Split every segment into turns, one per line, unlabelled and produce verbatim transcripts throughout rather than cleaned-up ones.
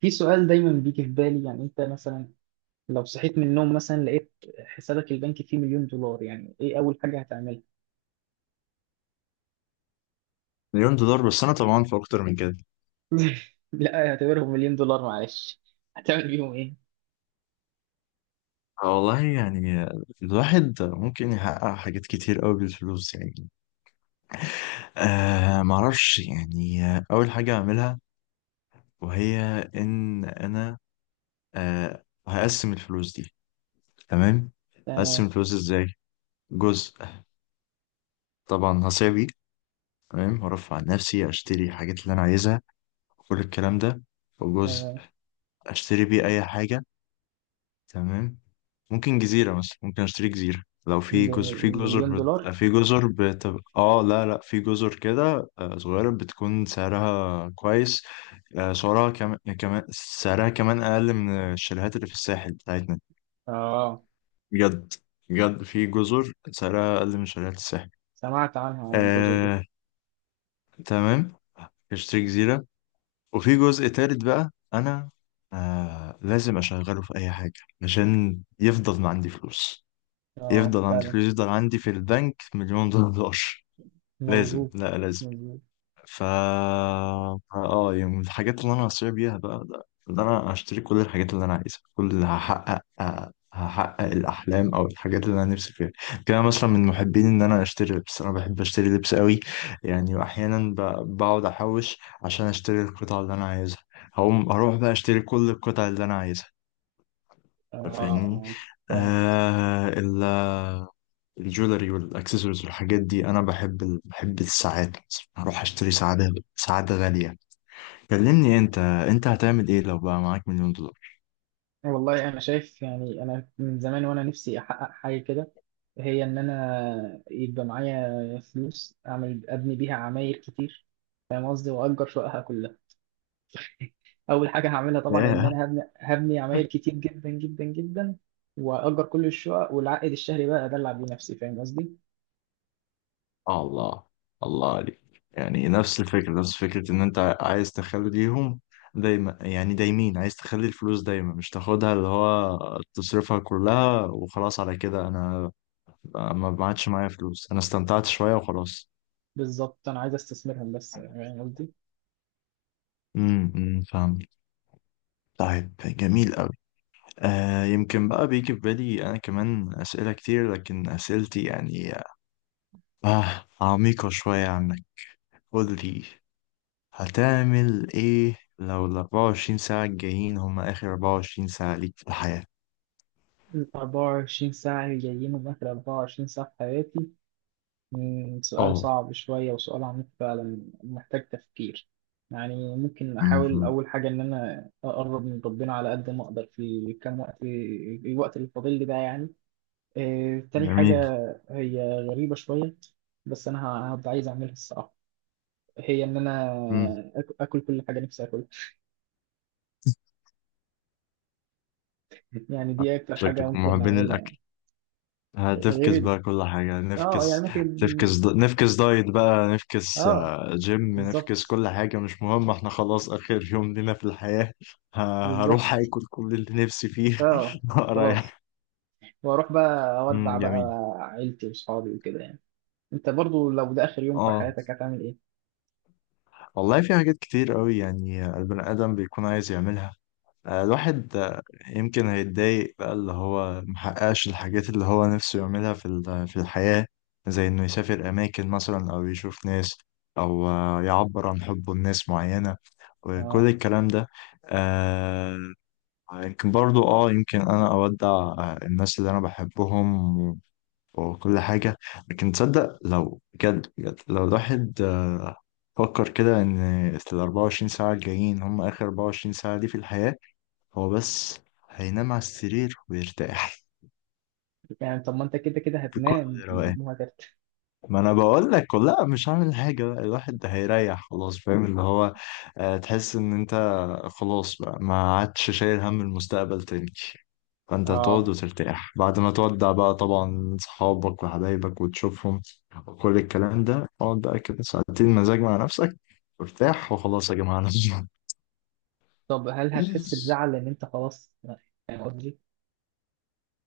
في سؤال دايما بيجي في بالي، يعني انت مثلا لو صحيت من النوم مثلا لقيت حسابك البنكي فيه مليون دولار، يعني ايه اول حاجة هتعملها؟
مليون دولار، بس انا طبعا في اكتر من كده.
لا اعتبرهم مليون دولار معلش. هتعمل بيهم ايه؟
آه والله يعني الواحد ممكن يحقق حاجات كتير قوي بالفلوس يعني. آه معرفش يعني، آه، اول حاجة اعملها وهي ان انا آه هقسم الفلوس دي. تمام، اقسم
تمام.
الفلوس ازاي؟ جزء طبعا هصيع بيه، تمام، هرفع عن نفسي، اشتري الحاجات اللي انا عايزها وكل الكلام ده. وجزء
تمام.
اشتري بيه اي حاجة، تمام، ممكن جزيرة مثلا، ممكن اشتري جزيرة، لو في
ده
جزر، في
م-
جزر
مليون دولار؟
بت... في جزر بتبقى، اه لا لا، في جزر كده آه، صغيرة بتكون سعرها كويس. آه، سعرها كمان، كمان سعرها كمان أقل من الشاليهات اللي في الساحل بتاعتنا،
اه.
بجد بجد، في جزر سعرها أقل من شاليهات الساحل.
سمعت عنها، عن الجزر دي.
آه... تمام، اشتري جزيرة. وفي جزء تالت بقى أنا، آه... لازم أشغله في أي حاجة عشان يفضل ما عندي فلوس،
اه
يفضل عندي
فعلا.
فلوس، يفضل عندي في البنك مليون دولار. لازم
مظبوط.
لا لازم.
مظبوط.
فا اه يعني من الحاجات اللي انا هصير بيها بقى، ده, ده انا هشتري كل الحاجات اللي انا عايزها، كل اللي هحقق هحقق الاحلام او الحاجات اللي انا نفسي فيها. كده مثلا من محبين ان انا اشتري لبس، انا بحب اشتري لبس قوي، يعني واحيانا ب- بقعد احوش عشان اشتري القطع اللي انا عايزها. هقوم اروح بقى اشتري كل القطع اللي انا عايزها،
اه.
فاهمني.
اه فعلا.
آه الجولري والاكسسوارز والحاجات دي، انا بحب ال... بحب الساعات، هروح اشتري ساعات، ساعات غالية. كلمني انت انت هتعمل ايه لو بقى معاك مليون دولار؟
والله انا شايف، يعني انا من زمان وانا نفسي احقق حاجه كده، هي ان انا يبقى معايا فلوس اعمل ابني بيها عماير كتير، فاهم قصدي، واجر شققها كلها. اول حاجه هعملها طبعا ان
ياه،
انا هبني هبني عماير كتير جدا جدا جدا، واجر كل الشقق والعائد الشهري بقى ادلع بيه نفسي، فاهم قصدي.
الله، الله عليك. يعني نفس الفكرة نفس فكرة ان انت عايز تخليهم دايما، يعني دايمين عايز تخلي الفلوس دايما، مش تاخدها، اللي هو تصرفها كلها وخلاص، على كده انا ما ما عادش معايا فلوس، انا استمتعت شوية وخلاص.
بالظبط انا عايز استثمرهم بس، فاهم قصدي.
امم أمم، فاهم. طيب جميل قوي. آه يمكن بقى بيجي في بالي أنا كمان أسئلة كتير، لكن أسئلتي يعني آه عميقة شوية عنك. قولي، هتعمل إيه لو ال أربعة وعشرين ساعة الجايين هما آخر أربعة وعشرين ساعة ليك في الحياة؟
ال أربعة وعشرين ساعه اللي جايين من اخر أربعة وعشرين ساعه في حياتي، مم، سؤال
أه.
صعب شوية وسؤال عميق فعلا محتاج تفكير. يعني ممكن أحاول
مهم.
أول حاجة إن أنا أقرب من ربنا على قد ما أقدر في كام وقت، الوقت اللي فاضل لي ده يعني. آه، تاني حاجة
جميل.
هي غريبة شوية، بس أنا ه- هبقى عايز أعملها الصراحة. هي إن أنا
مم.
آك- آكل كل حاجة نفسي آكلها. يعني دي أكتر حاجة
شكلك من
ممكن
محبين
أعملها يعني. غير
هتفكس
ال-
بقى كل حاجة،
آه يعني
نفكس،
ممكن.
تفكس د... نفكس دايت بقى، نفكس
آه
آه، جيم، نفكس
بالظبط.
كل حاجة، مش مهم، احنا خلاص آخر يوم لنا في الحياة. ه... هروح
بالظبط.
آكل كل اللي نفسي فيه
آه خلاص.
رايح.
واروح بقى
مم،
اودع بقى
جميل.
عيلتي واصحابي وكده يعني. انت برضو لو ده اخر يوم في
اه
حياتك هتعمل ايه؟
والله في حاجات كتير قوي يعني البني آدم بيكون عايز يعملها. آه، الواحد آه، يمكن هيتضايق بقى، اللي هو محققش الحاجات اللي هو نفسه يعملها في ال- في الحياة، زي إنه يسافر أماكن مثلا، أو يشوف ناس، أو آه، يعبر عن حبه لناس معينة وكل
اه.
الكلام ده. آه، يمكن برضو، اه يمكن أنا أودع آه، الناس اللي أنا بحبهم و- وكل حاجة. لكن تصدق لو بجد بجد، لو الواحد آه، فكر كده، إن الأربعة وعشرين ساعة الجايين هم آخر أربعة وعشرين ساعة دي في الحياة، هو بس هينام على السرير ويرتاح
يعني طب ما انت كده كده هتنام
بكل روقان.
وهترتاح.
ما انا بقول لك، لا مش هعمل حاجه بقى، الواحد ده هيريح خلاص، فاهم؟ اللي هو آه، تحس ان انت خلاص بقى ما عادش شايل هم المستقبل تاني. فانت هتقعد
اه.
وترتاح بعد ما تودع بقى طبعا صحابك وحبايبك وتشوفهم وكل الكلام ده، اقعد بقى كده ساعتين مزاج مع نفسك وارتاح، وخلاص يا جماعه
طب هل
انا
هتحس بزعل ان انت خلاص؟ يعني قصدي.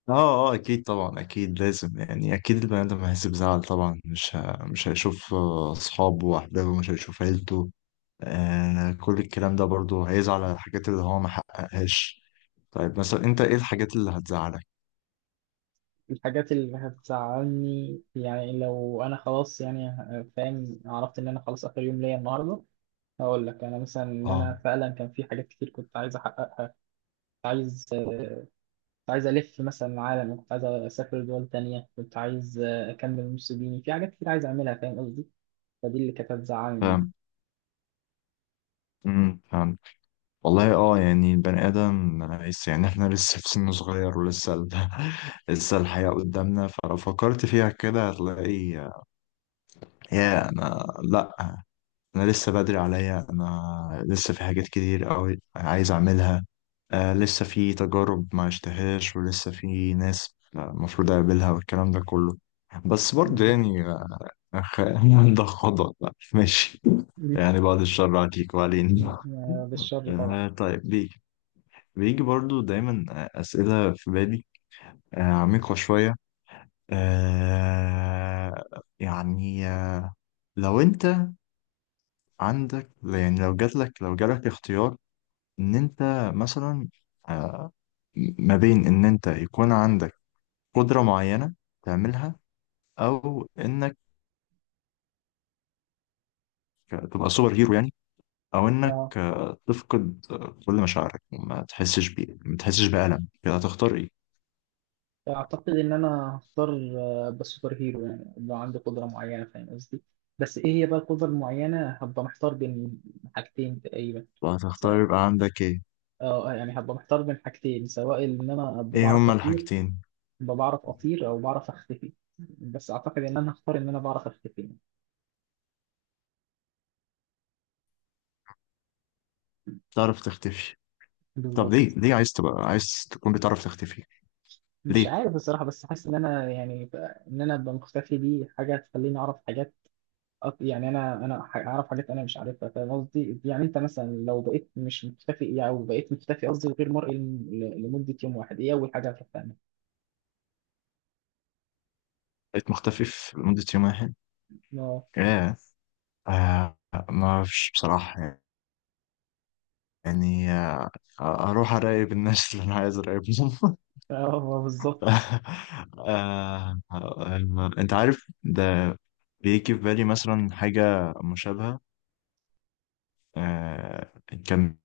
اه اه اكيد، طبعا اكيد، لازم يعني، اكيد البني ادم هيحس بزعل طبعا، مش ه... مش هيشوف آه، اصحابه واحبابه، مش هيشوف عيلته آه كل الكلام ده، برضه هيزعل على الحاجات اللي هو ما حققهاش. طيب مثلا انت ايه الحاجات اللي هتزعلك؟
الحاجات اللي هتزعلني، يعني لو انا خلاص، يعني ه- فاهم، عرفت ان انا خلاص اخر يوم ليا النهارده. هقول لك انا مثلا ان
اه،
انا فعلا كان في حاجات كتير كنت عايز احققها. كنت عايز كنت عايز ألف مثلا العالم، كنت عايز أسافر دول تانية، كنت عايز آه، أكمل نص ديني، في حاجات كتير عايز أعملها فاهم قصدي. فدي اللي كانت هتزعلني يعني.
فاهم. امم فاهم. والله اه يعني البني ادم لسه، يعني احنا لسه في سن صغير، ولسه ال... لسه الحياة قدامنا، فلو فكرت فيها كده هتلاقي، يا انا لا، انا لسه بدري عليا، انا لسه في حاجات كتير قوي عايز اعملها، آه لسه في تجارب ما اشتهاش، ولسه في ناس المفروض اقابلها والكلام ده كله. بس برضه
بالظبط.
يعني، آه، أخ... ده خضع بقى. ماشي، يعني
مش-
بعد الشر عليك
م-
وعلينا.
م- بالشر طبعا.
آه طيب بيجي، بيجي برضو دايما آه، أسئلة في بالي آه عميقة شوية، آه يعني آه، لو أنت عندك، يعني لو جاتلك لو جالك اختيار ان انت مثلا آه، ما بين ان انت يكون عندك قدرة معينة تعملها، او انك تبقى سوبر هيرو يعني، او انك
اه
آه، تفقد آه، كل مشاعرك، وما تحسش بيه ما تحسش بألم كده، هتختار ايه؟
اعتقد ان انا هختار آه، أبقى سوبر هيرو يعني، لو عندي قدره معينه فاهم قصدي. بس ايه هي بقى القدره المعينه؟ هبقى محتار بين حاجتين تقريبا. س-
هتختار يبقى عندك ايه؟
اه يعني هبقى محتار بين حاجتين، سواء ان انا ابقى
ايه
بعرف
هما
اطير
الحاجتين؟
ابقى بعرف اطير او بعرف اختفي. بس اعتقد ان انا هختار ان انا بعرف اختفي.
تعرف تختفي؟ طب ليه؟
بالظبط.
ليه عايز تبقى، عايز تكون بتعرف تختفي
مش
ليه؟
عارف الصراحة بس حاسس إن أنا يعني ب- إن أنا أبقى مختفي، دي حاجة تخليني أعرف حاجات. أك- يعني أنا أنا ح- أعرف حاجات أنا مش عارفها، فاهم قصدي؟ يعني أنت مثلا لو بقيت مش مختفي يعني، أو بقيت مختفي، قصدي غير مرئي، لم- ل- لمدة يوم واحد، إيه أول حاجة هتعملها؟
بقيت مختفي في لمدة يوم واحد
أه.
ايه؟ آه ما فيش بصراحة، يعني آه، اروح اراقب الناس اللي انا عايز اراقبهم
أه بالظبط.
آه، آه، انت عارف ده؟ بيجي في بالي مثلا حاجة مشابهة، آه، كان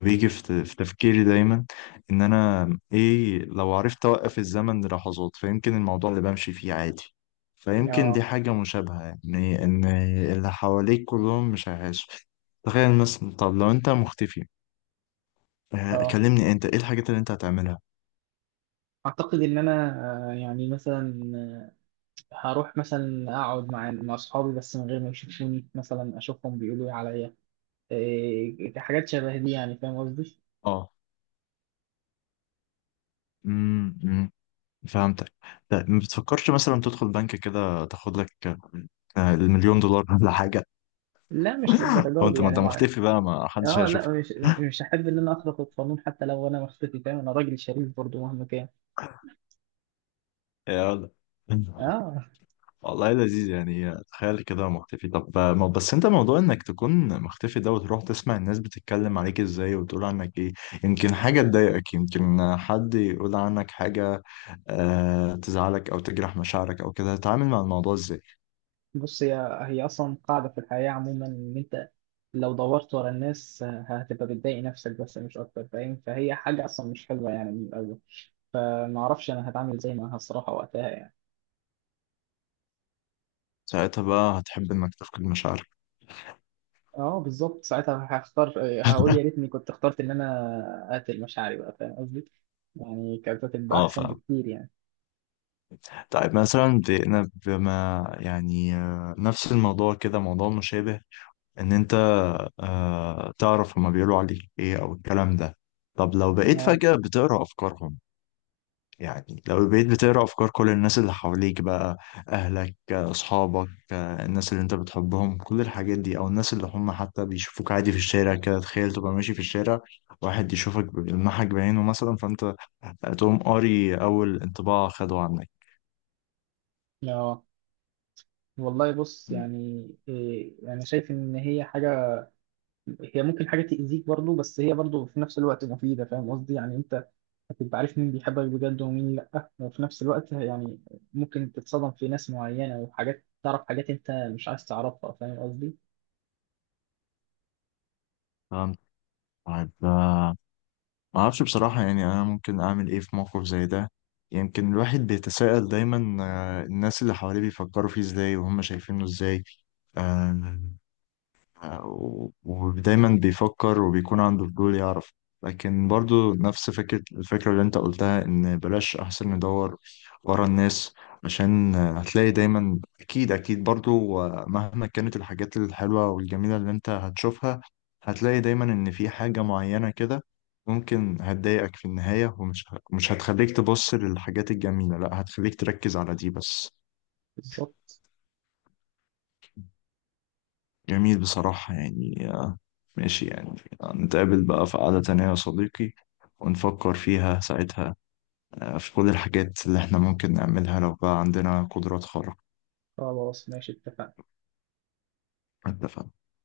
بيجي في في تفكيري دايما ان انا ايه لو عرفت اوقف الزمن للحظات؟ فيمكن الموضوع اللي بمشي فيه عادي، فيمكن دي
أه.
حاجة مشابهة، يعني ان اللي حواليك كلهم مش هيعيشوا. تخيل مثلا، طب لو انت مختفي آه،
أه
كلمني، انت ايه الحاجات اللي انت هتعملها؟
أعتقد إن أنا آه، يعني مثلا، آه، هروح مثلا أقعد مع مع أصحابي بس من غير ما يشوفوني، مثلا أشوفهم بيقولوا إيه عليا. إيه، حاجات شبه دي يعني فاهم قصدي؟
اه. امم أمم، فهمتك. لا ما بتفكرش مثلا تدخل بنك كده تاخد لك آه، المليون دولار ولا حاجه؟
لا مش
او
للدرجه دي
انت، ما انت
يعني مع...
مختفي بقى، ما حدش
اه
هيشوف.
لا مش مش هحب ان انا اخرق القانون، حتى لو انا مخطئتي فاهم، انا راجل شريف برضه مهما كان.
يا ولد
اه
والله لذيذ، يعني تخيل كده مختفي، طب ما- بس انت، موضوع انك تكون مختفي ده وتروح تسمع الناس بتتكلم عليك ازاي وتقول عنك ايه، يمكن حاجة تضايقك، يمكن حد يقول عنك حاجة آه تزعلك، او تجرح مشاعرك او كده. هتتعامل مع الموضوع ازاي؟
بص. هي هي اصلا قاعده في الحياه عموما، ان انت لو دورت ورا الناس، آه، هتبقى بتضايق نفسك بس مش اكتر فاهم. فهي حاجه اصلا مش حلوه يعني من الاول. فما اعرفش انا هتعامل زي معاها الصراحه وقتها يعني.
ساعتها بقى هتحب انك تفقد مشاعرك.
اه بالظبط ساعتها هختار. هقول يا ريتني كنت اخترت ان انا اقتل مشاعري بقى، فاهم قصدي، يعني كانت هتبقى احسن
اه
بكتير يعني.
طيب مثلا بن- بما يعني آه، نفس الموضوع كده، موضوع مشابه، ان انت آه، تعرف هما بيقولوا عليك ايه او الكلام ده. طب لو بقيت
اه.
فجأة بتقرأ افكارهم، يعني لو بقيت بتقرأ افكار كل الناس اللي حواليك بقى، اهلك، آه، اصحابك، آه، الناس اللي انت بتحبهم كل الحاجات دي، او الناس اللي هم حتى بيشوفوك عادي في الشارع كده. تخيل تبقى ماشي في الشارع، واحد يشوفك، بيلمحك بعينه مثلا، فانت تقوم قاري اول انطباع خده عنك.
اه والله بص. يعني إيه، يعني شايف ان هي حاجه، هي ممكن حاجه تاذيك برضو بس هي برضو في نفس الوقت مفيده، فاهم قصدي. يعني انت هتبقى عارف مين بيحبك بجد ومين لا، وفي نفس الوقت يعني ممكن تتصدم في ناس معينه، وحاجات تعرف حاجات انت مش عايز تعرفها، فاهم قصدي.
طيب آه، ما اعرفش بصراحة يعني انا ممكن اعمل ايه في موقف زي ده. يمكن الواحد بيتساءل دايما آه، الناس اللي حواليه بيفكروا فيه ازاي وهم شايفينه ازاي، آه، و- ودايما بيفكر وبيكون عنده فضول يعرف، لكن برضو نفس فكرة، الفكرة اللي انت قلتها، ان بلاش احسن ندور ورا الناس، عشان هتلاقي دايما، اكيد اكيد برضو، مهما كانت الحاجات الحلوة والجميلة اللي انت هتشوفها، هتلاقي دايما ان في حاجة معينة كده ممكن هتضايقك في النهاية، ومش مش هتخليك تبص للحاجات الجميلة، لا هتخليك تركز على دي بس.
بالظبط.
جميل بصراحة يعني، ماشي يعني، نتقابل بقى في قعدة تانية يا صديقي ونفكر فيها ساعتها آه، في كل الحاجات اللي احنا ممكن نعملها لو بقى عندنا قدرات خارقة.
خلاص ماشي اتفقنا.
اتفقنا.